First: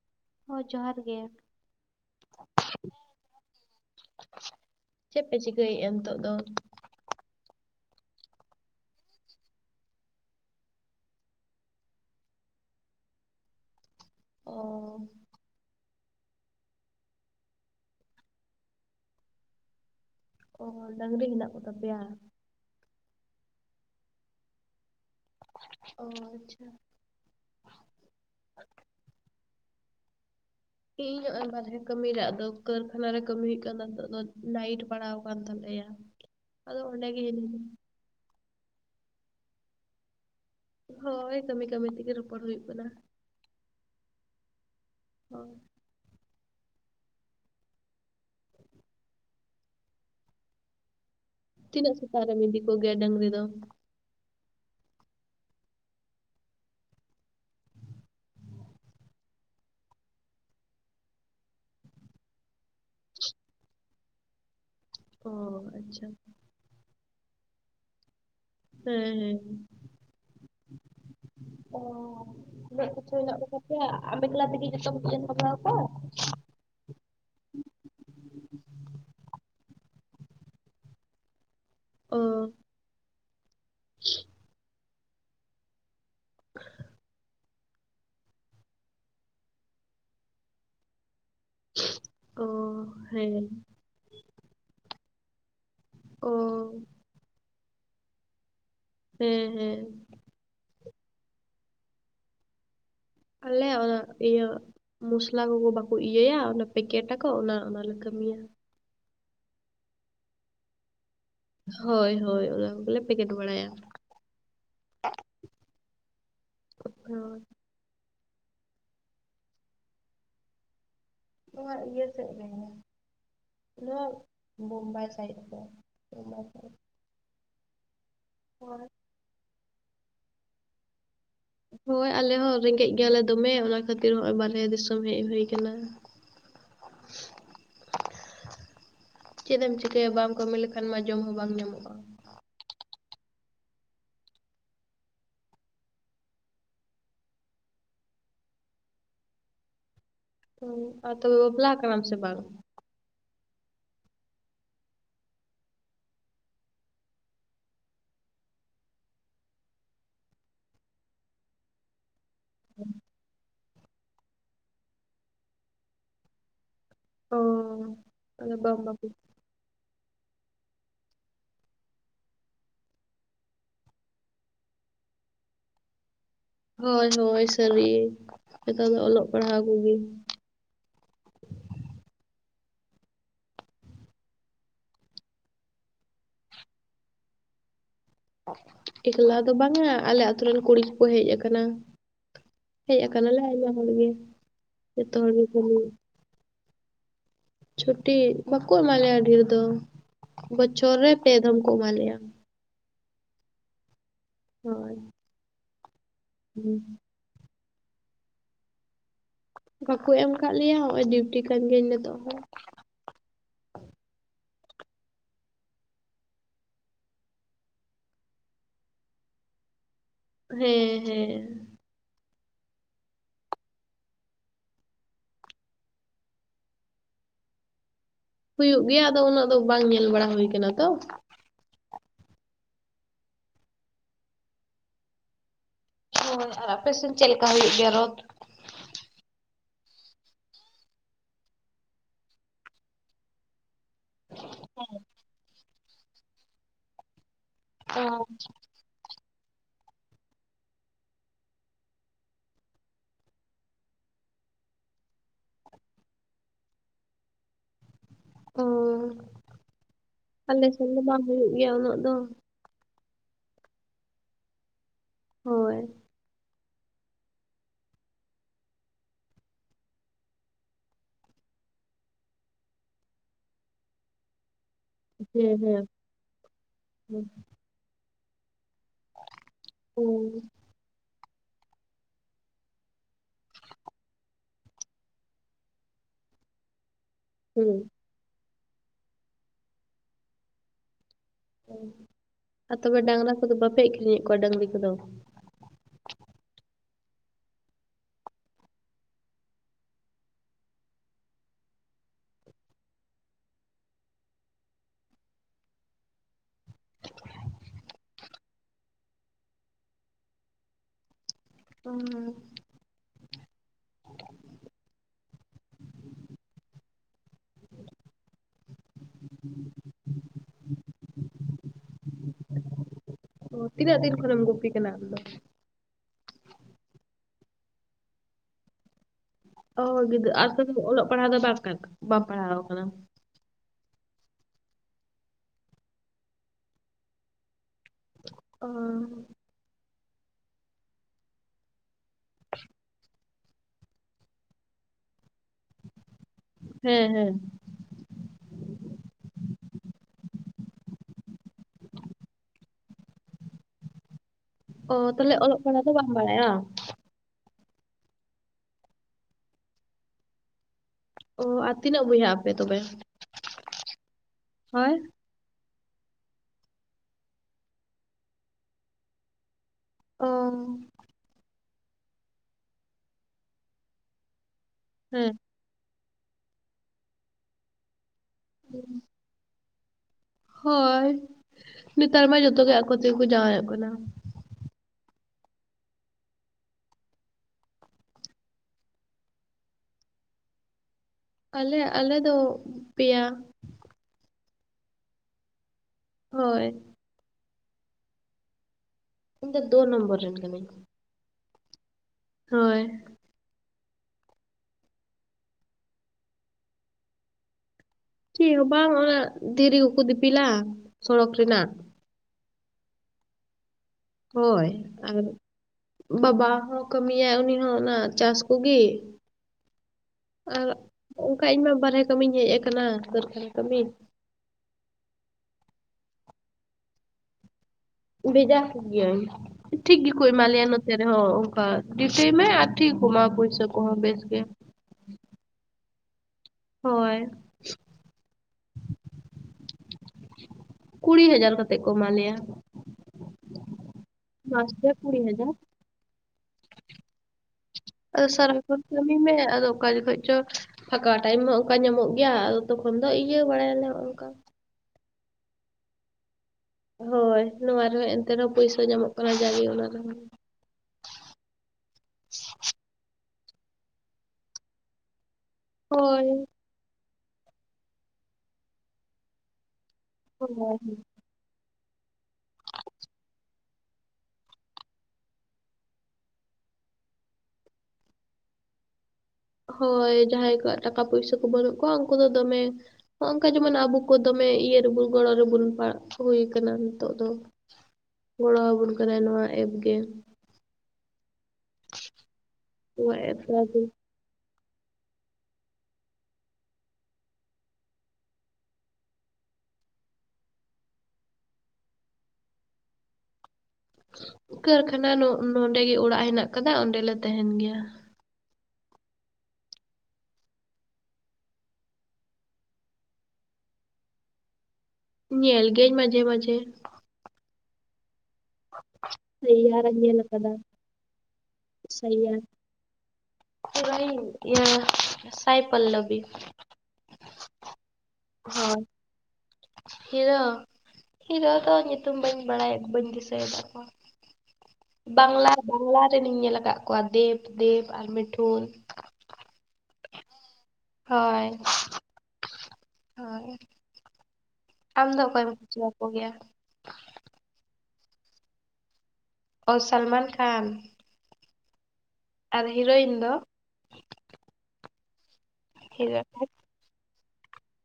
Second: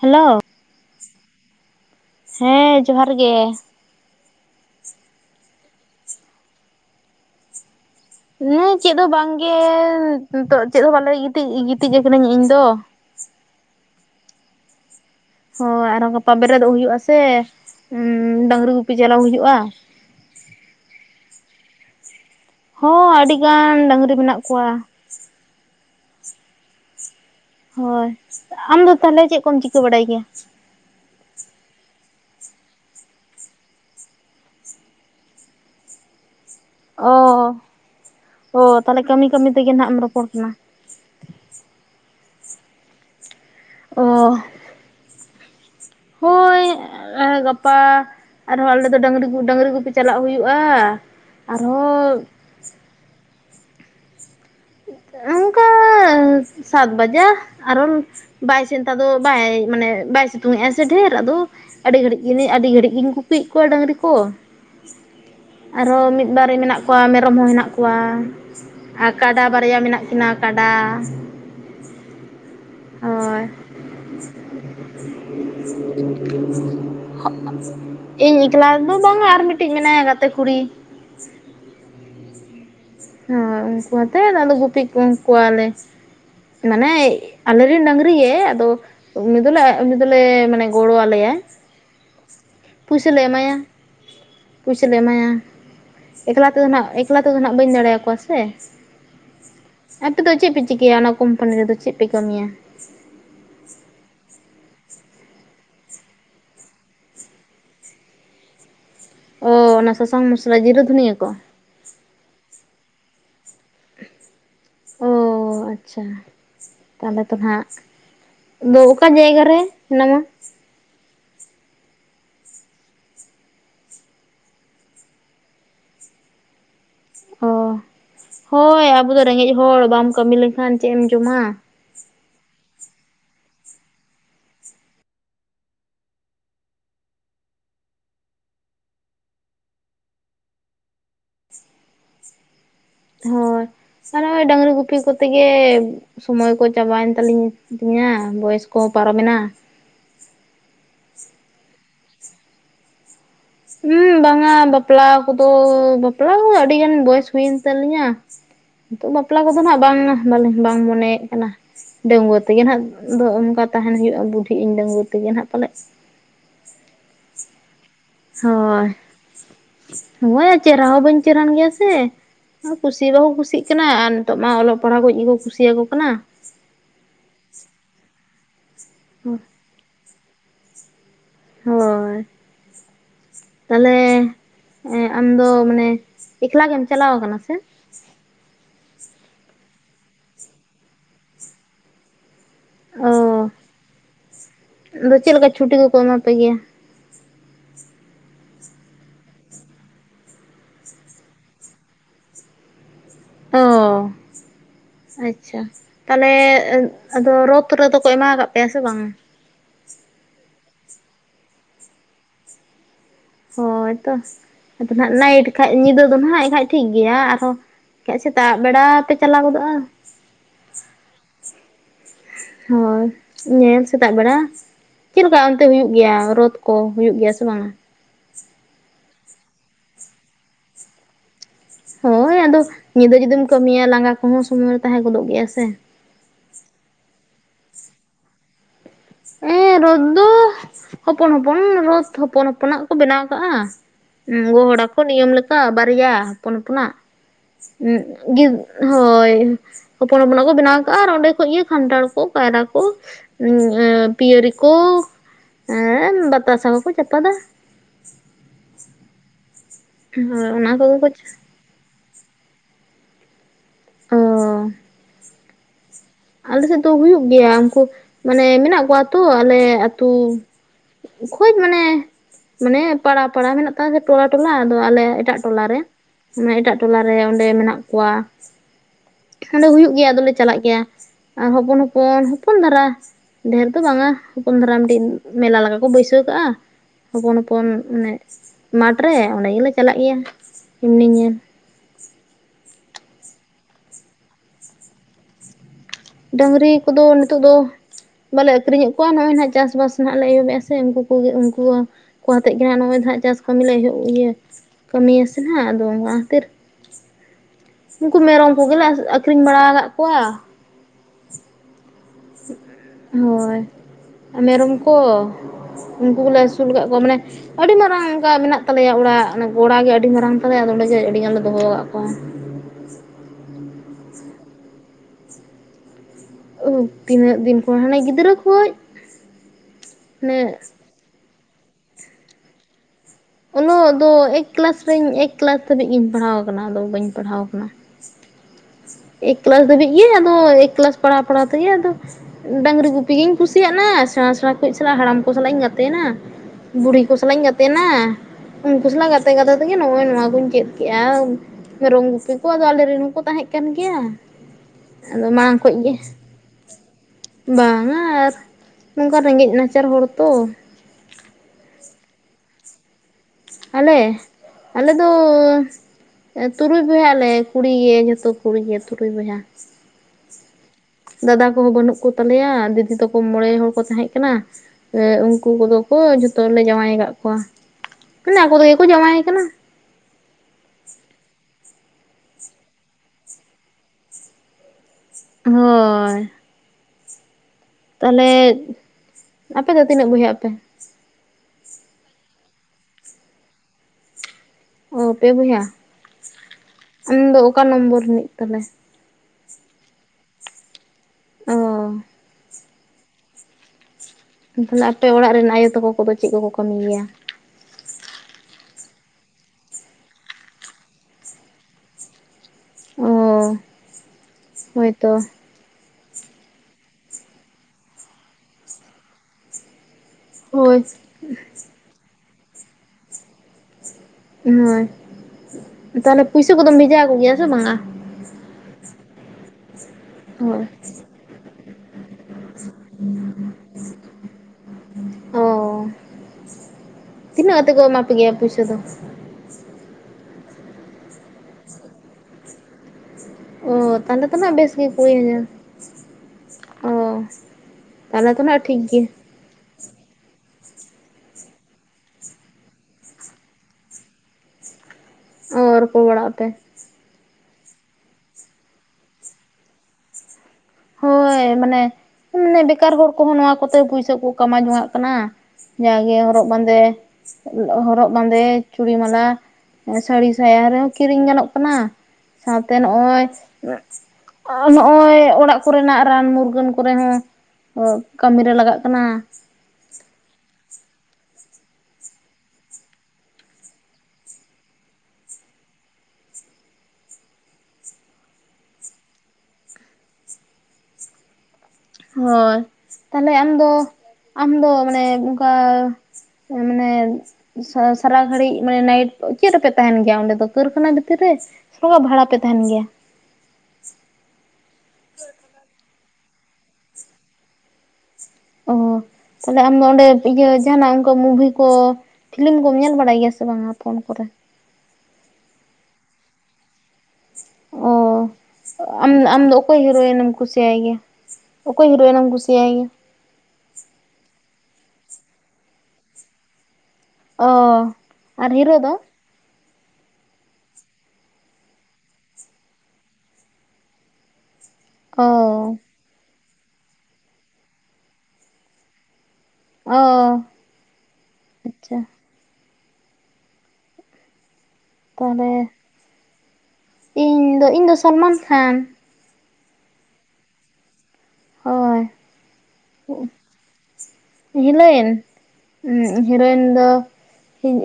Hello, ᱦᱚᱸ ᱡᱚᱦᱟᱨ ᱜᱮ᱾ ᱦᱮᱸ ᱡᱚᱦᱟᱨ ᱜᱮ ᱪᱮᱫ ᱯᱮ ᱪᱤᱠᱟᱹᱭᱮᱫᱼᱟ ᱱᱤᱛᱳᱜ ᱫᱚ? ᱦᱩᱸ ᱪᱮᱫ ᱦᱚᱸ ᱵᱟᱝᱜᱮ ᱱᱤᱛᱚᱜ ᱪᱮᱫ ᱦᱚᱸ ᱵᱟᱞᱮ ᱜᱤᱛᱤᱡ ᱜᱤᱛᱤᱡ ᱟᱠᱟᱱᱟᱹᱧ ᱤᱧ ᱫᱚ ᱚ ᱦᱳᱭ ᱟᱨᱦᱚᱸ ᱜᱟᱯᱟ ᱵᱮᱨᱮᱫᱚᱜ ᱦᱩᱭᱩᱜᱼᱟ ᱥᱮ ᱰᱟᱹᱝᱨᱤ ᱜᱩᱯᱤ ᱪᱟᱞᱟᱣ ᱦᱩᱭᱩᱜᱼᱟ᱾ ᱚ ᱰᱟᱹᱝᱨᱤ ᱢᱮᱱᱟᱜ ᱠᱚᱛᱟ ᱯᱮᱭᱟ? ᱦᱚᱸ ᱟᱹᱰᱤ ᱜᱟᱱᱻ ᱰᱟᱹᱝᱨᱤ ᱢᱮᱱᱟᱜ ᱠᱚᱣᱟ ᱾ ᱚ ᱟᱪᱪᱷᱟ ᱾ ᱦᱳᱭ ᱟᱢᱫᱚ ᱛᱟᱦᱟᱞᱮ ᱪᱮᱫ ᱠᱚᱢ ᱪᱤᱠᱟᱹ ᱵᱟᱲᱟᱭ ᱜᱮᱭᱟ? ᱤᱧ ᱱᱚᱜᱼᱚᱭ ᱵᱟᱨᱦᱮ ᱠᱟᱹᱢᱤ ᱨᱮ ᱟᱫᱚ ᱠᱟᱹᱨᱠᱷᱟᱱᱟ ᱨᱮ ᱠᱟᱹᱢᱤ ᱦᱩᱭᱩᱜ ᱠᱟᱱ ᱱᱤᱛᱚᱜ ᱫᱚ ᱱᱟᱭᱤᱴ ᱯᱟᱲᱟᱣ ᱟᱠᱟᱱ ᱛᱟᱞᱮᱭᱟ ᱾ [inaudible] ᱟᱫᱚ ᱚ ᱚᱸᱰᱮᱜᱮ ᱦᱤᱱᱟᱹᱧᱟ ᱾ ᱚ ᱛᱟᱦᱟᱞᱮ ᱠᱟᱹᱢᱤ ᱠᱟᱹᱢᱤ ᱛᱮᱜᱮ ᱱᱟᱹᱦ ᱮᱢ ᱨᱚᱯᱚᱲ ᱠᱟᱱᱟ? ᱦᱳᱭ ᱠᱟᱹᱢᱤ ᱠᱟᱹᱢᱤ ᱛᱮᱜᱮ ᱨᱚᱯᱚᱲ ᱦᱩᱭᱩᱜ ᱠᱟᱱᱟ᱾ ᱚ ᱦᱳᱭ ᱦᱳᱭ ᱟᱨᱦᱚᱸ ᱜᱟᱯᱟ ᱟᱞᱮᱫᱚ ᱰᱟᱹᱝᱨᱤ ᱰᱟᱹᱝᱨᱤ ᱜᱩᱯᱤ ᱪᱟᱞᱟᱜ ᱦᱩᱭᱩᱜᱼᱟ᱾ ᱛᱤᱱᱟᱹᱜ ᱟᱨᱦᱚᱸ ᱥᱮᱸᱛᱟᱜ ᱨᱮᱢ ᱤᱫᱤ ᱠᱚ ᱜᱮᱭᱟ ᱰᱟᱹᱝᱨᱤ ᱫᱚ? ᱚᱱᱠᱟ ᱥᱟᱛ ᱵᱟᱡᱟᱜ ᱟᱨᱚ ᱵᱟᱭ ᱥᱮᱱᱛᱟ ᱫᱚ ᱵᱟᱭ ᱢᱟᱱᱮ ᱵᱟᱭ ᱥᱤᱸᱛᱩᱝ ᱮᱜᱼᱟ ᱥᱮ ᱰᱷᱮᱸᱨ ᱟᱫᱚ ᱟᱹᱰᱤ ᱜᱷᱟᱹᱲᱤᱡ ᱜᱮ ᱟᱹᱰᱤ ᱜᱷᱟᱹᱲᱤᱡ ᱜᱤᱧ ᱠᱩᱯᱤᱭᱮᱫ ᱠᱚᱣᱟ ᱰᱟᱹᱝᱨᱤ ᱠᱚ ᱚ ᱾ ᱟᱪᱪᱷᱟ᱾ ᱟᱨᱦᱚᱸ ᱢᱤᱫ ᱵᱟᱨ ᱢᱮᱱᱟᱜ ᱠᱚᱣᱟ ᱢᱮᱸᱨᱚᱢ ᱦᱚᱸ ᱦᱮᱱᱟᱜ ᱠᱚᱣᱟ᱾ ᱦᱮᱸ ᱟᱨ ᱦᱮᱸ᱾ ᱠᱟᱸᱰᱟ ᱵᱟᱨᱭᱟ ᱢᱮᱱᱟᱜ ᱠᱤᱱᱟᱹ ᱠᱟᱸᱰᱟ ᱾ ᱚ ᱩᱱᱟᱹᱜ ᱠᱤᱪᱷᱩ ᱦᱮᱱᱟᱜ ᱠᱚᱛᱟ ᱯᱮᱭᱟ ᱟᱢ ᱮᱠᱞᱟ ᱛᱮᱜᱮ ᱡᱚᱛᱚ [unintelligible] ᱠᱚᱣᱟ? ᱤᱧ ᱮᱠᱞᱟ ᱨᱮᱫᱚ ᱵᱟᱝᱼᱟ ᱟᱨ ᱢᱤᱫᱴᱤᱡ ᱢᱮᱱᱟᱭᱟ ᱜᱟᱛᱮ ᱠᱩᱸᱲᱤ ᱾ ᱚ ᱦᱳᱭ ᱩᱱᱠᱩ ᱟᱛᱮᱫ ᱟᱫᱚ ᱜᱩᱯᱤ ᱠᱚ ᱠᱚᱣᱟᱞᱮ, ᱢᱟᱱᱮ ᱟᱞᱮᱨᱮᱱ ᱰᱟᱹᱝᱨᱤ ᱜᱮ ᱟᱫᱚ ᱩᱱᱤ ᱫᱚᱞᱮ ᱩᱱᱤ ᱫᱚᱞᱮ ᱢᱟᱱᱮ ᱜᱚᱲᱚ ᱟᱞᱮᱭᱟ᱾ ᱚ ᱯᱩᱭᱥᱟᱹ ᱞᱮ ᱦᱮᱸ ᱮᱢᱟᱭᱟ, ᱯᱩᱭᱥᱟᱹ ᱞᱮ ᱮᱢᱟᱭᱟ ᱾ ᱚ ᱮᱠᱞᱟ ᱛᱮᱫᱚ ᱱᱟᱸᱜ ᱮᱠᱞᱟ ᱛᱮᱫᱚ ᱱᱟᱸᱜ ᱵᱟᱹᱧ ᱫᱟᱲᱮᱭᱟᱠᱚᱣᱟ ᱥᱮ ᱦᱮᱸ ᱦᱮᱸ᱾ ᱾ ᱟᱯᱮ ᱫᱚ ᱪᱮᱫ ᱯᱮ ᱪ? ᱪᱤᱠᱟᱹᱭᱟ ᱚᱱᱟ ᱠᱳᱢᱯᱟᱱᱤ ᱨᱮᱫᱚ ᱪᱮᱫ ᱯᱮ ᱠᱟᱹᱢᱤᱭᱟ? ᱟᱞᱮ [unintelligible] ᱤᱭᱟᱹ ᱢᱚᱥᱞᱟ ᱠᱚ ᱵᱟᱠᱚ ᱤᱭᱟᱹᱭᱟ ᱚᱱᱟ ᱯᱮᱠᱮᱴᱟᱠᱚ ᱚᱱᱟ ᱚᱱᱟᱞᱮ ᱠᱟᱹᱢᱤᱭᱟ᱾ ᱚᱻ ᱚᱱᱟ ᱥᱟᱥᱟᱝ ᱢᱚᱥᱞᱟ ᱡᱤᱨᱟᱹ ᱫᱷᱩᱱᱤᱭᱟᱹ ᱠᱚ? ᱦᱳᱭ ᱦᱳᱭ ᱚᱱᱟ ᱠᱚ ᱜᱮᱞᱮ ᱯᱮᱠᱮᱴ ᱵᱟᱲᱟᱭᱟ᱾ ᱚ ᱟᱪᱪᱷᱟ ᱛᱟᱦᱞᱮ ᱛᱚ ᱦᱳᱭ ᱦᱟᱸᱜ ᱟᱫᱚ ᱚᱠᱟ ᱡᱟᱭᱜᱟ ᱨᱮ ᱦᱮᱱᱟᱢᱟ ᱛᱚᱢᱟᱨ ᱤᱭᱟᱹ ᱥᱮᱫ ᱨᱮ ᱱᱚᱣᱟ ᱵᱳᱢᱵᱟᱭ ᱥᱟᱭᱤᱰ ᱠᱚ ᱵᱳᱢᱵᱟᱭ ᱥᱟᱭᱤᱰ ᱚ ᱦᱚᱭ ᱟᱵᱚ ᱫᱚ ᱨᱮᱸᱜᱮᱡ ᱦᱚᱲ ᱵᱟᱢ ᱠᱟᱹᱢᱤ ᱞᱮᱠᱷᱟᱱ ᱪᱮᱫ ᱮᱢ ᱡᱚᱢᱟ ᱦᱳᱭ ᱟᱞᱮ ᱦᱚᱸ ᱨᱮᱸᱜᱮᱡ ᱜᱮᱭᱟᱞᱮ ᱫᱚᱢᱮ ᱚᱱᱟ ᱠᱷᱟᱹᱛᱤᱨ ᱦᱚᱸᱜᱚᱭ ᱵᱟᱨᱦᱮ ᱫᱤᱥᱚᱢ ᱦᱮᱡ ᱦᱩᱭ ᱠᱟᱱᱟ ᱻ ᱪᱮᱫ ᱮᱢ ᱪᱤᱠᱟᱹᱭᱟ ᱵᱟᱢ ᱠᱟᱹᱢᱤ ᱞᱮᱠᱷᱟᱱ ᱢᱟ ᱡᱚᱢ ᱦᱚᱸ ᱵᱟᱝ ᱧᱟᱢᱚᱜᱼᱟ ᱦᱳᱭ ᱟᱨ ᱱᱚᱜᱼᱚᱭ ᱰᱟᱹᱝᱨᱤ ᱜᱩᱯᱤ ᱠᱚᱛᱮ ᱜᱮ ᱥᱚᱢᱚᱭ ᱠᱚ ᱪᱟᱵᱟᱭᱮᱱ ᱛᱟᱹᱞᱤᱧ ᱵᱚᱭᱮᱥ ᱠᱚᱦᱚᱸ ᱯᱟᱨᱚᱢ ᱮᱱᱟ ᱛᱚ ᱟᱫᱚ ᱵᱟᱯᱞᱟ ᱠᱟᱱᱟᱢ ᱥᱮ ᱵᱟᱝ ᱦᱩᱸ ᱵᱟᱝᱟ ᱵᱟᱯᱞᱟ ᱠᱚᱫᱚ ᱵᱟᱯᱞᱟ ᱠᱚᱫᱚ ᱟᱹᱰᱤ ᱜᱟᱱ ᱵᱚᱭᱮᱥ ᱦᱩᱭᱮᱱ ᱛᱟᱞᱤᱧᱟ ᱱᱤᱛᱚᱜ ᱵᱟᱯᱞᱟ ᱠᱚᱫᱚ ᱱᱟᱜ ᱵᱟᱝᱟ ᱵᱟᱝ ᱢᱚᱱᱮᱭᱮᱫ ᱠᱟᱱᱟ ᱰᱟᱝᱣᱟᱹ ᱛᱮᱜᱮ ᱱᱟᱦᱟᱜ ᱫᱚ ᱚᱱᱠᱟ ᱛᱟᱦᱮᱱ ᱦᱩᱭᱩᱜᱼᱟ ᱵᱩᱰᱷᱤᱜ ᱤᱧ ᱰᱟᱺᱝᱣᱟᱹ ᱛᱮᱜᱮ ᱱᱟᱦᱟᱜ ᱯᱟᱞᱮᱫ ᱚ ᱟᱫᱚ ᱵᱟᱢ ᱦᱳᱭ ᱵᱟᱯᱞᱟ ᱦᱳᱭ ᱪᱮᱨᱦᱟ ᱦᱚᱸ ᱵᱟᱹᱧ ᱪᱮᱨᱦᱟᱱ ᱜᱮᱭᱟ ᱥᱮ ᱠᱩᱥᱤ ᱵᱟᱠᱚ ᱠᱩᱥᱤᱜ ᱠᱟᱱᱟ ᱟᱨ ᱱᱤᱛᱚᱜ ᱢᱟ ᱚᱞᱚᱜ ᱯᱟᱲᱦᱟᱜ ᱠᱚᱡ ᱜᱮᱠᱚ ᱠᱩᱥᱤᱭᱟᱠᱚ ᱠᱟᱱᱟ ᱦᱳᱭ ᱦᱳᱭ ᱥᱟᱹᱨᱤ ᱱᱮᱛᱟᱨ ᱫᱚ ᱚᱞᱚᱜ ᱯᱟᱲᱦᱟᱣ ᱠᱚᱜᱮ ᱦᱳᱭ ᱛᱟᱦᱚᱞᱮ ᱟᱢ ᱫᱚ ᱢᱟᱱᱮ ᱮᱠᱞᱟ ᱜᱮᱢ ᱪᱟᱞᱟᱣ ᱟᱠᱟᱱᱟ ᱥᱮ ᱮᱠᱞᱟ ᱫᱚ ᱵᱟᱝᱟ ᱟᱞᱮ ᱟᱛᱩᱨ ᱨᱮᱱ ᱠᱩᱲᱤ ᱠᱚᱠᱚ ᱦᱮᱡ ᱟᱠᱟᱱᱟ ᱦᱮᱡ ᱚ ᱟᱠᱟᱱᱟᱞᱮ ᱟᱭᱢᱟ ᱦᱚᱲ ᱜᱮ ᱟᱫᱚ ᱡᱚᱛᱚ ᱦᱚᱲ ᱪᱮᱫ ᱜᱮ ᱞᱮᱠᱟ ᱪᱷᱩᱴᱤ ᱠᱟᱹᱢᱤ ᱠᱚᱠᱚ ᱮᱢᱟ ᱯᱮ ᱜᱮᱭᱟ ᱪᱷᱩᱴᱤ ᱵᱟᱠᱚ ᱮᱢᱟ ᱞᱮᱭᱟ ᱰᱷᱮᱨ ᱫᱚ ᱵᱚᱪᱷᱚᱨ ᱨᱮ ᱯᱮ ᱫᱷᱚᱢ ᱠᱚ ᱮᱢᱟ ᱞᱮᱭᱟ ᱚ ᱦᱳᱭ ᱟᱪᱪᱷᱟ ᱛᱟᱦᱚᱞᱮ ᱟᱫᱚ ᱨᱚᱛ ᱨᱮᱫᱚ ᱠᱚ ᱮᱢᱟᱠᱟᱫ ᱯᱮᱭᱟ ᱥᱮ ᱵᱟᱝᱟ ᱵᱟᱠᱚ ᱮᱢ ᱟᱠᱟᱫ ᱞᱮᱭᱟ ᱱᱚᱜ ᱚᱭ ᱰᱤᱭᱩᱴᱤ ᱠᱟᱱ ᱜᱤᱭᱟᱹᱧ ᱱᱮᱛᱚᱜ ᱦᱚᱸ ᱦᱳᱭ ᱛᱚ ᱟᱫᱚ ᱦᱟᱸᱜ ᱱᱟᱭᱤᱴ ᱠᱷᱟᱡ ᱧᱤᱫᱟᱹ ᱫᱚ ᱱᱟᱦᱟᱜ ᱮᱱᱠᱷᱟᱡ ᱴᱷᱤᱠ ᱜᱮᱭᱟ ᱟᱨᱦᱚᱸ ᱠᱷᱟᱡ ᱥᱮᱛᱟᱜ ᱵᱮᱲᱟ ᱯᱮ ᱪᱟᱞᱟᱣ ᱜᱚᱫᱚᱜᱼᱟ ᱦᱮᱸ ᱦᱮᱸ ᱦᱳᱭ ᱧᱮᱞ ᱥᱮᱛᱟᱜ ᱵᱮᱲᱟ ᱪᱮᱫ ᱞᱮᱠᱟ ᱚᱱᱛᱮ ᱦᱩᱭᱩᱜ ᱜᱮᱭᱟ ᱨᱚᱛ ᱠᱚ ᱦᱩᱭᱩᱜ ᱜᱮᱭᱟ ᱥᱮ ᱵᱟᱝᱟ ᱦᱩᱭᱩᱜ ᱜᱮᱭᱟ ᱟᱫᱚ ᱩᱱᱟᱹᱜ ᱫᱚ ᱵᱟᱝ ᱧᱮᱞ ᱵᱟᱲᱟ ᱦᱩᱭ ᱟᱠᱟᱱᱟ ᱛᱚ ᱦᱳᱭ ᱟᱫᱚ ᱧᱤᱫᱟᱹ ᱡᱩᱫᱤᱢ ᱠᱟᱹᱢᱤᱭᱟ ᱞᱟᱸᱜᱟ ᱠᱚᱦᱚᱸ ᱥᱚᱢᱚᱭ ᱨᱮ ᱛᱟᱦᱮᱸ ᱜᱚᱫᱚᱜ ᱜᱮᱭᱟ ᱥᱮ ᱦᱳᱭ ᱟᱨ ᱟᱯᱮ ᱥᱮᱫ ᱪᱮᱫ ᱞᱮᱠᱟ ᱦᱩᱭᱩᱜ ᱜᱮᱭᱟ ᱨᱚᱛ ᱮ ᱨᱚᱛ ᱫᱚ ᱦᱚᱯᱚᱱ ᱦᱚᱯᱚᱱ ᱨᱚᱛ ᱦᱚᱯᱚᱱ ᱦᱚᱯᱚᱱᱟᱜ ᱠᱚ ᱵᱮᱱᱟᱣ ᱟᱠᱟᱜᱼᱟ ᱜᱚᱦᱚᱲᱟ ᱠᱚ ᱱᱤᱭᱚᱢ ᱞᱮᱠᱟ ᱵᱟᱨᱭᱟ ᱦᱚᱯᱚᱱ ᱦᱚᱯᱚᱱᱟᱜ ᱜᱤᱫ ᱦᱚᱭ ᱦᱚᱯᱚᱱ ᱦᱚᱯᱚᱱᱟᱜ ᱠᱚ ᱵᱮᱱᱟᱣ ᱟᱠᱟᱜᱼᱟ ᱟᱨ ᱚᱸᱰᱮ ᱠᱷᱚᱱᱚᱡ ᱜᱮ ᱠᱷᱟᱱᱴᱷᱟᱲ ᱠᱚ ᱠᱟᱭᱨᱟ ᱠᱚ ᱯᱤᱭᱟᱹᱨᱤ ᱠᱚ ᱵᱟᱛᱟᱥᱟ ᱠᱚ ᱠᱚ ᱪᱟᱯᱟᱫᱟ ᱚ ᱦᱳᱭ ᱟᱞᱮ ᱚᱱᱟ ᱥᱮᱱ ᱠᱚᱜᱮ ᱫᱚ ᱠᱚ ᱵᱟᱝ ᱦᱩᱭᱩᱜ ᱜᱮᱭᱟ ᱩᱱᱟᱹᱜ ᱫᱚ ᱚ ᱦᱳᱭ ᱟᱞᱮ ᱥᱮᱫ ᱫᱚ ᱦᱩᱭᱩᱜ ᱜᱮᱭᱟ ᱩᱱᱠᱩ ᱢᱟᱱᱮ ᱢᱮᱱᱟᱜ ᱠᱚᱣᱟ ᱛᱚ ᱟᱞᱮ ᱟᱹᱛᱩ ᱮᱠᱷᱚᱡ ᱢᱟᱱᱮ, ᱢᱟᱱᱮ ᱯᱟᱲᱟ ᱯᱟᱲᱟ ᱢᱮᱱᱟᱜ ᱛᱟᱭ ᱥᱮ ᱴᱚᱞᱟ ᱴᱚᱞᱟ ᱟᱫᱚ ᱟᱞᱮ ᱮᱴᱟᱜ ᱦᱮᱸ ᱴᱚᱞᱟ ᱨᱮ, ᱦᱮᱸ ᱢᱟᱱᱮ ᱮᱴᱟᱜ ᱴᱚᱞᱟ ᱨᱮ ᱦᱮᱸ ᱚᱸᱰᱮ ᱢᱮᱱᱟᱜ ᱠᱚᱣᱟ ᱚᱸᱰᱮ ᱦᱩᱭᱩᱜ ᱜᱮᱭᱟ ᱟᱫᱚᱞᱮ ᱪᱟᱞᱟᱜ ᱜᱮᱭᱟ ᱟᱨ ᱦᱚᱯᱚᱱ ᱦᱚᱯᱚᱱ ᱦᱚᱯᱚᱱ ᱫᱷᱟᱨᱟ ᱰᱷᱮᱨ ᱫᱚ ᱵᱟᱝᱟ ᱦᱚᱯᱚᱱ ᱫᱷᱟᱨᱟ ᱢᱤᱫᱴᱤᱡ ᱢᱮᱞᱟ ᱞᱮᱠᱟ ᱠᱚ ᱵᱟᱹᱭᱥᱟᱹᱣ ᱠᱟᱜᱼᱟ ᱦᱚᱯᱚᱱ ᱦᱚᱯᱚᱱ ᱦᱮᱸ ᱢᱟᱱᱮ ᱢᱟᱴᱷ ᱨᱮ ᱚᱸᱰᱮ ᱜᱮᱞᱮ ᱪᱟᱞᱟᱜ ᱜᱮᱭᱟ ᱮᱢᱱᱤ ᱧᱮᱞ ᱟᱨ ᱛᱚᱵᱮ ᱰᱟᱝᱨᱟ ᱠᱚᱫᱚ ᱵᱟᱯᱮ ᱟᱹᱠᱷᱨᱤᱧ ᱮᱫ ᱠᱚᱣᱟ ᱰᱟᱝᱨᱤ ᱠᱚᱫᱚ ᱰᱟᱹᱝᱨᱤ ᱠᱚ ᱫᱚ ᱱᱤᱛᱚᱜ ᱫᱚ ᱵᱟᱞᱮ ᱟᱹᱠᱷᱨᱤᱧ ᱮᱫ ᱠᱚᱣᱟ ᱱᱚᱜᱼᱚᱭ ᱱᱟᱜ ᱪᱟᱥᱵᱟᱥ ᱦᱟᱜ ᱞᱮ ᱮᱛᱚᱦᱚᱵ ᱮᱫᱟ ᱥᱮ ᱩᱱᱠᱩ ᱠᱚᱜᱮ ᱩᱱᱠᱩ ᱠᱚ ᱟᱛᱮᱫ ᱜᱮ ᱦᱟᱜ ᱱᱚᱜᱼᱚᱭ ᱱᱟᱦᱟᱸᱜ ᱪᱟᱥ ᱠᱟᱹᱢᱤ ᱞᱮ ᱤᱭᱟᱹ ᱠᱟᱹᱢᱤᱭᱟ ᱥᱮ ᱦᱟᱸᱜ ᱟᱫᱚ ᱚᱱᱟ ᱠᱷᱟᱹᱛᱤᱨ [inaudible] ᱩᱱᱠᱩ ᱢᱮᱨᱚᱢ ᱠᱚ ᱜᱮ ᱞᱮ ᱟᱹᱠᱷᱨᱤᱧ ᱵᱟᱲᱟ ᱟᱠᱟᱫ ᱠᱚᱣᱟ ᱳ ᱦᱳᱜ ᱦᱳᱭ ᱢᱮᱨᱚᱢ ᱠᱚ ᱩᱱᱠᱩ ᱠᱚᱞᱮ ᱟᱹᱥᱩᱞ ᱟᱠᱟᱫ ᱠᱚᱣᱟ ᱢᱟᱱᱮ ᱟᱹᱰᱤ ᱢᱟᱨᱟᱝ ᱚᱱᱠᱟ ᱢᱮᱱᱟᱜ ᱛᱟᱞᱮᱭᱟ ᱚᱲᱟᱜ ᱜᱚᱲᱟ ᱜᱮ ᱟᱹᱰᱤ ᱢᱟᱨᱟᱝ ᱛᱟᱞᱮᱭᱟ ᱟᱫᱚ ᱚᱸᱰᱮ ᱜᱮ ᱟᱹᱰᱤ ᱜᱟᱱ ᱞᱮ ᱫᱚᱦᱚ ᱟᱠᱟᱟᱜ ᱠᱚᱣᱟ [inaudible] ᱚ ᱛᱤᱱᱟᱹᱜ ᱫᱤᱱ ᱠᱷᱚᱱᱮᱢ ᱜᱩᱯᱤ ᱠᱟᱱᱟ ᱟᱢᱫᱚ ᱛᱤᱱᱟᱹᱜ ᱫᱤᱱ ᱠᱷᱚᱱ ᱦᱟᱱᱮ ᱜᱤᱫᱽᱨᱟᱹ ᱠᱷᱚᱱ ᱚ ᱜᱤᱫᱽᱨᱟᱹ ᱟᱨ ᱫᱚ ᱚᱞᱚᱜ ᱯᱟᱲᱦᱟᱜ ᱫᱚ ᱵᱟᱢ ᱯᱟᱲᱦᱟᱣ ᱟᱠᱟᱱᱟ ᱚᱞᱚᱜ ᱫᱚ ᱮᱠ ᱠᱮᱞᱟᱥ ᱨᱮ ᱮᱠ ᱠᱮᱞᱟᱥ ᱫᱷᱟᱹᱵᱤᱡ ᱜᱤᱧ ᱯᱟᱲᱦᱟᱣ ᱟᱠᱟᱱᱟ ᱟᱫᱚ ᱵᱟᱹᱧ ᱯᱟᱲᱦᱟᱣ ᱟᱠᱟᱱᱟ ᱚ ᱮᱠ ᱠᱞᱟᱥ ᱫᱷᱟᱹᱵᱤᱡ ᱜᱮ ᱟᱫᱚ ᱮᱠ ᱠᱞᱟᱥ ᱯᱟᱲᱟᱣ ᱯᱟᱲᱦᱟᱣ ᱛᱮᱜᱮ ᱟᱫᱚ ᱰᱟᱝᱨᱤ ᱜᱩᱯᱤ ᱜᱤᱧ ᱠᱩᱥᱤ ᱠᱩᱥᱤᱭᱟᱜᱱᱟ ᱥᱮᱲᱟ ᱥᱮᱲᱟ ᱠᱚ ᱥᱟᱞᱟᱜ ᱦᱟᱲᱟᱢ ᱠᱚ ᱥᱟᱞᱟᱜ ᱤᱧ ᱜᱟᱛᱮᱭᱱᱟ ᱵᱩᱲᱦᱤ ᱦᱮᱸ ᱠᱚ ᱦᱮᱸ ᱥᱟᱞᱟᱜ ᱤᱧ ᱜᱟᱛᱮᱭᱱᱟ ᱩᱱᱠᱩ ᱥᱟᱞᱟᱜ ᱜᱟᱛᱮ ᱜᱟᱛᱮ ᱛᱮᱜᱮ ᱱᱚᱜᱼᱚᱭ ᱱᱚᱣᱟ ᱠᱩᱧ ᱪᱮᱫ ᱠᱮᱜᱼᱟ ᱢᱮᱨᱚᱢ ᱜᱩᱯᱤ ᱠᱚ ᱟᱫᱚ ᱟᱞᱮ ᱨᱮᱱ ᱦᱚᱸᱠᱚ ᱛᱟᱦᱮᱸᱜ ᱠᱟᱱ ᱜᱮᱭᱟ ᱚ ᱟᱫᱚ ᱛᱟᱦᱚᱞᱮ ᱢᱟᱲᱟᱝ ᱚᱞᱚᱜ ᱠᱷᱚᱡ ᱯᱟᱲᱦᱟᱜ ᱫᱚ ᱜᱮ ᱵᱟᱢ ᱵᱟᱲᱟᱭᱟ‌ ᱟ ᱵᱟᱝᱟ ᱟᱨ ᱚᱝᱠᱟᱱ ᱨᱮᱸᱜᱮᱡ ᱱᱟᱪᱟᱨ ᱦᱚᱲ ᱛᱚ ᱚ ᱟᱨ ᱛᱤᱱᱟᱹᱜ ᱵᱚᱭᱦᱟᱜ ᱟᱯᱮ ᱛᱚᱵᱮ ᱟᱞᱮ ᱟᱞᱮ ᱦᱳᱭ ᱫᱚ ᱛᱩᱨᱩᱭ ᱵᱚᱭᱦᱟᱜ ᱟᱞᱮ ᱠᱩᱲᱤ ᱜᱮ ᱡᱷᱚᱛᱚ ᱠᱩᱲᱤ ᱜᱮ ᱛᱩᱨᱩᱭ ᱵᱚᱭᱦᱟ ᱚ ᱫᱟᱫᱟ ᱠᱚᱦᱚᱸ ᱵᱟᱹᱱᱩᱜ ᱠᱚ ᱛᱟᱞᱮᱭᱟ ᱫᱤᱫᱤ ᱛᱟᱠᱚ ᱢᱚᱬᱮ ᱦᱚᱲ ᱠᱚ ᱛᱟᱦᱮᱸᱜ ᱠᱟᱱᱟ ᱦᱮᱸ ᱩᱱᱠᱩ ᱠᱚ ᱫᱚ ᱠᱚ ᱡᱷᱚᱛᱚ ᱞᱮ ᱡᱟᱶᱟᱭ ᱟᱠᱟᱫ ᱠᱚᱣᱟ ᱢᱟᱱᱮ ᱟᱠᱚ ᱛᱮᱜᱮ ᱠᱚ ᱡᱟᱶᱟᱭ ᱠᱟᱱᱟ ᱦᱳᱭ ᱱᱮᱛᱟᱨ ᱢᱟ ᱡᱚᱛᱚ ᱜᱮ ᱟᱠᱚ ᱛᱮᱜᱮ ᱠᱚ ᱡᱟᱶᱟᱭᱚᱜ ᱠᱟᱱᱟ ᱦᱳᱭ ᱛᱟᱦᱚᱞᱮ ᱟᱯᱮ ᱫᱚ ᱛᱤᱱᱟᱹᱜ ᱵᱚᱭᱦᱟᱜ ᱟᱯᱮ ᱟᱞᱮ ᱟᱞᱮ ᱫᱚ ᱯᱮᱭᱟ ᱚ ᱯᱮ ᱵᱚᱭᱦᱟ ᱦᱳᱭ ᱟᱢᱫᱚ ᱚᱠᱟ ᱱᱚᱢᱵᱚᱨ ᱨᱤᱱᱤᱡ ᱛᱟᱞᱮ ᱤᱧ ᱫᱚ ᱫᱩ ᱱᱚᱢᱵᱚᱨ ᱨᱮᱱ ᱠᱟᱹᱱᱟᱹᱧ ᱚ ᱦᱳᱭ ᱛᱟᱦᱚᱞᱮ ᱟᱯᱮ ᱚᱲᱟᱜ ᱨᱮᱱ ᱟᱭᱳ ᱛᱟᱠᱚ ᱠᱚ ᱫᱚ ᱪᱮᱫ ᱠᱚ ᱠᱚ ᱠᱟᱹᱢᱤ ᱜᱮᱭᱟ ᱪᱮᱫ ᱦᱚᱸ ᱵᱟᱝ ᱦᱚᱜᱼᱚᱭ ᱫᱷᱤᱨᱤ ᱠᱚ ᱠᱚ ᱫᱤᱯᱤᱞᱟ ᱥᱚᱲᱚᱠ ᱨᱮᱱᱟᱜ ᱚ ᱦᱳᱭ ᱟᱨ ᱦᱳᱭᱛᱚ ᱵᱟᱵᱟ ᱦᱚᱸ ᱠᱟᱹᱢᱤᱭᱟᱭ ᱩᱱᱤ ᱦᱚᱸ ᱚᱱᱟ ᱪᱟᱥ ᱠᱚ ᱜᱮ ᱟᱨ ᱦᱳᱭ ᱚᱱᱠᱟ ᱤᱧᱢᱟ ᱵᱟᱦᱨᱮ ᱠᱟᱹᱢᱤᱧ ᱦᱮᱡ ᱟᱠᱟᱱᱟ ᱠᱟᱹᱨᱠᱷᱟᱱᱟ ᱠᱟᱹᱢᱤ ᱦᱳᱭ ᱛᱟᱦᱚᱞᱮ ᱯᱩᱭᱥᱟᱹ ᱠᱚᱫᱚᱢ ᱵᱷᱮᱡᱟ ᱟᱠᱚ ᱜᱮᱭᱟ ᱥᱮ ᱵᱟᱝᱟ ᱵᱷᱮᱡᱟ ᱟᱠᱚ ᱜᱤᱭᱟᱹᱧ ᱴᱷᱤᱠ ᱜᱮᱠᱚ ᱮᱢᱟᱞᱮᱭᱟ ᱦᱳᱭ ᱱᱚᱛᱮ ᱨᱮᱦᱚᱸ ᱚᱱᱠᱟ ᱰᱤᱭᱩᱴᱤᱭ ᱢᱮ ᱴᱷᱤᱠ ᱠᱚ ᱮᱢᱟ ᱯᱩᱭᱥᱟᱹ ᱠᱚᱦᱚᱸ ᱵᱮᱥ ᱜᱮ ᱚ ᱦᱳᱭ ᱛᱤᱱᱟᱹᱜ ᱠᱟᱛᱮ ᱠᱚ ᱮᱢᱟ ᱯᱮᱜᱮᱭᱟ ᱯᱩᱭᱥᱟᱹ ᱫᱚ? ᱠᱩᱲᱤ ᱦᱟᱡᱟᱨ ᱠᱟᱛᱮᱜ ᱠᱚ ᱮᱢᱟ ᱞᱮᱭᱟ ᱚ ᱛᱟᱦᱞᱮ ᱛᱮ ᱢᱟ ᱢᱟᱥ ᱵᱮᱥ ᱜᱮ ᱨᱮ ᱠᱩᱲᱤ ᱦᱟᱦᱟᱨᱟ ᱦᱟᱡᱟᱨ ᱚ ᱟᱫᱚ ᱛᱟᱦᱚᱞᱮ ᱛᱚ ᱱᱟᱜ ᱥᱟᱨᱟᱠᱠᱷᱚᱱ ᱴᱷᱤᱠ ᱜᱮᱭᱟ ᱠᱟᱹᱢᱤ ᱢᱮ ᱟᱫᱚ ᱚᱠᱟ ᱡᱚ ᱠᱷᱚᱱ ᱪᱚ ᱯᱷᱟᱠᱟ ᱴᱟᱭᱤᱢ ᱦᱚᱸ ᱚᱱᱠᱟ ᱧᱟᱢᱚᱜ ᱜᱮᱭᱟ ᱟᱫᱚ ᱛᱚ ᱠᱷᱚᱱ ᱫᱚ ᱤᱭᱟᱹ ᱵᱟᱲᱟ ᱭᱟᱞᱮ ᱱᱚᱜ ᱱᱚᱝᱠᱟ ᱟᱨ ᱨᱩᱯᱚ ᱵᱟᱹᱲᱟᱜ ᱟᱯᱮ ᱦᱳᱭᱸ ᱱᱚᱹᱣᱟ ᱨᱮᱦᱚᱸ ᱮᱱᱛᱮ ᱨᱮᱦᱚᱸ ᱯᱚᱭᱥᱟᱹ ᱧᱟᱢᱚ-ᱜ ᱠᱟᱱᱟ ᱡᱟᱹᱜᱮ ᱚᱱᱟ ᱨᱮᱦᱚᱸ ᱦᱳᱭ ᱢᱟᱱᱮ ᱢᱟᱱᱮ ᱵᱮᱠᱟᱨ ᱦᱚᱲ ᱠᱚᱦᱚᱸ ᱱᱚᱣᱟ ᱠᱚ ᱛᱮ ᱯᱩᱭᱥᱟ ᱠᱚ ᱠᱟᱢᱟᱣ ᱡᱚᱱᱟᱜ ᱠᱟᱱᱟ ᱡᱟᱹᱜᱮ ᱦᱳᱭ ᱦᱚᱨᱚᱜ ᱵᱟᱸᱫᱮ ᱦᱚᱨᱚᱜ ᱵᱟᱸᱫᱮ ᱪᱩᱹᱲᱤ ᱢᱟᱞᱟᱹ ᱥᱟᱹᱲᱤ ᱥᱟᱭᱟ ᱦᱳᱭ ᱨᱮᱦᱚᱸ ᱠᱤᱨᱤᱧ ᱜᱟᱱᱚᱜ ᱠᱟᱱᱟ ᱥᱟᱶᱛᱮ ᱱᱚᱜᱼᱚᱭ ᱱᱚᱜᱼᱚᱭ ᱚᱲᱟᱜ ᱠᱚᱹᱨᱮᱱᱟᱼᱜ ᱨᱟᱱ ᱢᱩᱨᱜᱟᱹᱱ ᱠᱚᱨᱮᱹ ᱦᱚᱸ ᱠᱟᱹᱢᱤ ᱨᱮ ᱞᱟᱜᱟᱹᱜ ᱠᱟᱱᱟ ᱦᱳᱭᱸ ᱡᱟᱦᱟᱸᱭ ᱠᱚᱣᱟᱜ ᱴᱟᱠᱟ ᱯᱩᱭᱥᱟᱹ ᱠᱚ ᱵᱟᱹᱱᱩᱜ ᱠᱚᱹᱣᱟᱹ ᱩᱱᱠᱩ ᱫᱚ ᱫᱚᱢᱮ ᱱᱚᱜ ᱱᱚᱝᱹᱠᱟ ᱡᱮᱹᱢᱚᱱ ᱟᱵᱚ ᱠᱚ ᱫᱚ ᱢᱮ ᱤᱭᱟᱹ ᱨᱮ ᱵᱚᱱ ᱜᱚᱲᱚ ᱨᱮ ᱵᱚᱱ ᱯᱟᱲ ᱦᱩᱭ ᱠᱟᱱᱟ ᱱᱤᱛᱚᱜ ᱫᱚ᱾ ᱜᱚᱲᱚ ᱟᱵᱚᱱ ᱠᱟᱱᱟ ᱱᱚᱣᱟᱹ ᱮᱯ ᱜᱮ᱾ ᱦᱳᱭᱸ ᱱᱚᱣᱟ ᱛᱟᱦᱞᱮ ᱮᱯ ᱟᱢ ᱫᱚ ᱛᱟᱞᱟᱛᱮ᱾ ᱟᱢ ᱫᱚ ᱢᱟᱹᱱᱮ ᱚᱱᱠᱟ ᱢᱟᱹᱱᱮ ᱥᱟᱸ ᱥᱟᱨᱟ ᱜᱷᱟᱹᱲᱤᱡ ᱢᱟᱱᱮ ᱱᱟᱭᱤᱴ ᱪᱮᱫ ᱨᱮ ᱯᱮ ᱛᱟᱦᱮᱸᱱ ᱜᱮᱼᱭᱟ ᱚᱸᱰᱮ ᱫᱚ ᱠᱟᱹᱨᱠᱷᱟᱱᱟ ᱵᱷᱤᱛᱤᱨ ᱨᱮ ᱯᱩᱨᱟᱹ ᱵᱷᱟᱲᱟ ᱯᱮ ᱛᱟᱦᱮᱸᱱ ᱜᱮᱭᱟ ᱠᱟᱹᱨᱠᱷᱟᱱᱟ ᱱᱚᱹᱰᱮ ᱜᱤ ᱚᱲᱟᱼᱜ ᱦᱮᱱᱟᱼᱜ ᱟᱠᱟᱫᱟ ᱚᱸᱰᱮᱞᱮ ᱛᱟᱦᱮᱸᱱ ᱜᱮᱭᱟ ᱚᱦᱸ ᱛᱟᱦᱞᱮ ᱟᱢ ᱫᱚ ᱚᱸᱰᱮ ᱤᱭᱟᱹ ᱡᱟᱦᱟᱱᱟᱼᱜ ᱚᱱᱠᱟ ᱢᱩᱵᱷᱤ ᱠᱚ ᱯᱷᱤᱞᱤᱢ ᱠᱚᱸᱢ ᱧᱮᱞ ᱵᱟᱲᱟᱭ ᱜᱮᱭᱟ ᱥᱮ ᱵᱟᱝᱼᱟ ᱯᱷᱳᱱ ᱠᱚᱨᱮ? ᱧᱮᱞ ᱜᱮᱟᱹᱭ ᱢᱟᱡᱮ ᱢᱟᱡᱮ ᱚᱸ ᱟᱢ ᱟᱢ ᱫᱚ ᱚᱠᱚᱭ ᱥᱮᱭᱟᱨᱟᱧ ᱧᱮᱞ ᱦᱤᱨᱳᱭᱮᱱ ᱮᱢ ᱟᱠᱟᱫᱟ ᱠᱩᱥᱤᱭᱟᱭ ᱜᱮᱭᱟ ᱚᱠᱚᱭ ᱦᱤᱨᱳᱭᱮᱱ ᱮᱢ ᱥᱮᱭᱟᱨ ᱠᱩᱥᱤᱭᱟᱭ ᱜᱮᱭᱟ? [inaudible] ᱤᱭᱟᱹ ᱥᱟᱭᱸ ᱯᱚᱞᱚᱵᱤ ᱚᱸ ᱟᱨ ᱦᱤᱨᱳ ᱫᱚ᱾ ᱦᱤᱨᱳ ᱦᱤᱨᱳ ᱫᱚ ᱧᱩᱛᱩᱢ ᱵᱟᱹᱧ ᱵᱟᱹᱲᱟᱭᱟ ᱵᱟᱹᱧ ᱫᱤᱥᱟᱹᱭᱮᱫᱟ ᱠᱚᱣᱟ ᱵᱟᱝᱞᱟ ᱚ ᱵᱟᱝᱞᱟ ᱨᱮᱱᱤᱧ ᱧᱮᱞ ᱟᱠᱟᱫ ᱠᱚᱣᱟ ᱫᱮᱵᱽ ᱫᱮᱵᱽ ᱟᱨ ᱢᱤᱴᱷᱩᱱ ᱚ ᱦᱳᱭ ᱟᱪᱪᱷᱟ ᱦᱳᱭ ᱟᱢᱹ ᱫᱚ ᱚᱠᱚᱭ ᱮᱢ ᱛᱟᱦᱚᱞᱮ ᱠᱩᱥᱤᱭᱟ ᱠᱚ ᱜᱮᱭᱟ? ᱤᱧ ᱫᱚ ᱤᱧ ᱫᱚ ᱥᱚᱞᱹᱢᱟᱱ ᱠᱷᱟᱱ ᱚ ᱥᱟᱞᱹᱢᱟᱱ ᱠᱷᱟᱱ ᱟᱨ ᱦᱤᱨᱳᱭᱤᱱ ᱫᱚ ᱦᱳᱸ ᱦᱤᱞᱟᱹᱭᱮᱱ ᱦᱤᱨᱳ ᱦᱤᱨᱳᱭᱤᱱ ᱫᱚ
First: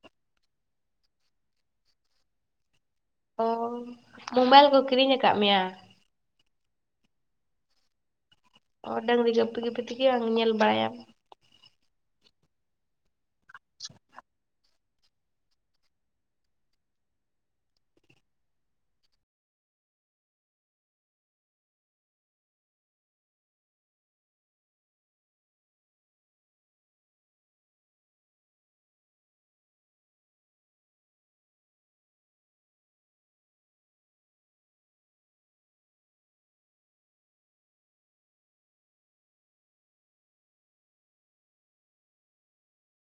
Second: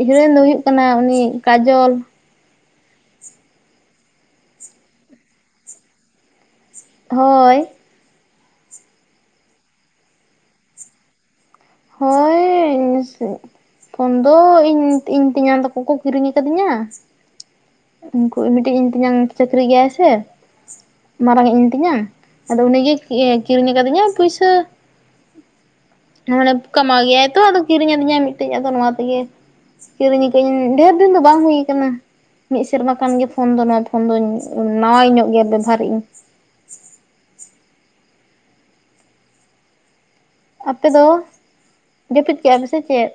ᱦᱤᱨᱳᱭᱤᱱ ᱫᱚᱭ ᱦᱩᱭᱩᱜ ᱠᱟᱱᱟᱹᱭ ᱩᱱᱤ ᱠᱟᱡᱚᱞ ᱚᱼ ᱢᱳᱵᱟᱭᱤᱞ ᱠᱚ ᱠᱤᱨᱤᱸᱧ ᱟᱠᱟᱫ ᱢᱮᱭᱟ ᱦᱳᱭ ᱚ ᱰᱟᱝᱨᱤ ᱜᱟᱹᱯᱤ ᱜᱮᱯᱤ ᱛᱮ ᱜᱮ ᱵᱟᱝ ᱧᱮᱞ ᱵᱟᱹᱲᱟᱭᱟᱢ ᱦᱚᱭ ᱯᱷᱳᱱ ᱫᱚ ᱤᱧ ᱤᱧᱸ ᱛᱮᱧᱟᱝ ᱴᱚᱹᱟᱠᱚ ᱠᱚ ᱠᱤᱨᱤᱸᱧ ᱟᱠᱟᱫᱤᱧᱟ ᱩᱱᱠᱩ ᱢᱤᱫᱴᱤᱡ ᱤᱧ ᱛᱮᱧᱟᱝ ᱪᱟᱹᱠᱨᱤ ᱜᱮᱭᱟᱭ ᱥᱮ ᱢᱟᱨᱟᱹᱝᱮᱫ ᱤᱧ ᱛᱤᱧᱟᱹᱝ ᱟᱫᱚ ᱩᱱᱤ ᱜᱮ ᱠᱤᱨᱤᱸᱧ ᱟᱠᱟᱫᱤᱧᱟᱭ ᱯᱩᱭᱥᱟᱹ ᱢᱟᱹᱱᱮ ᱠᱟᱢᱟᱣ ᱜᱮᱭᱟᱭ ᱛᱚ ᱟᱫᱚ ᱠᱤᱨᱤᱸᱧ ᱟᱹᱫᱤᱧᱟᱭ ᱢᱤᱫᱴᱮᱡ ᱟᱫᱚ ᱱᱚᱣᱟ ᱛᱮ ᱜᱮ ᱠᱤᱨᱤᱸᱧ ᱟᱠᱟᱜ ᱤᱧ ᱰᱷᱮᱨ ᱫᱤᱱᱹ ᱫᱚ ᱵᱟᱝ ᱦᱩᱭ ᱟᱠᱟᱱᱟ ᱢᱤᱫ ᱥᱮᱨᱢᱟ ᱠᱟᱱ ᱜᱮ ᱯᱷᱳᱱᱹ ᱫᱚ ᱱᱚᱣᱟᱹ ᱯᱷᱳᱱᱹ ᱫᱚᱧ ᱱᱟᱣᱟᱭ ᱧᱚᱜᱹ ᱜᱮᱼᱭᱟ ᱵᱮᱵᱷᱟᱨ ᱨᱮ ᱟᱹᱧ ᱟᱯ ᱫᱚ ᱡᱟᱹᱯᱤᱫ ᱠᱮᱜᱼᱟ ᱯᱮ ᱥᱮ ᱪᱮᱫ?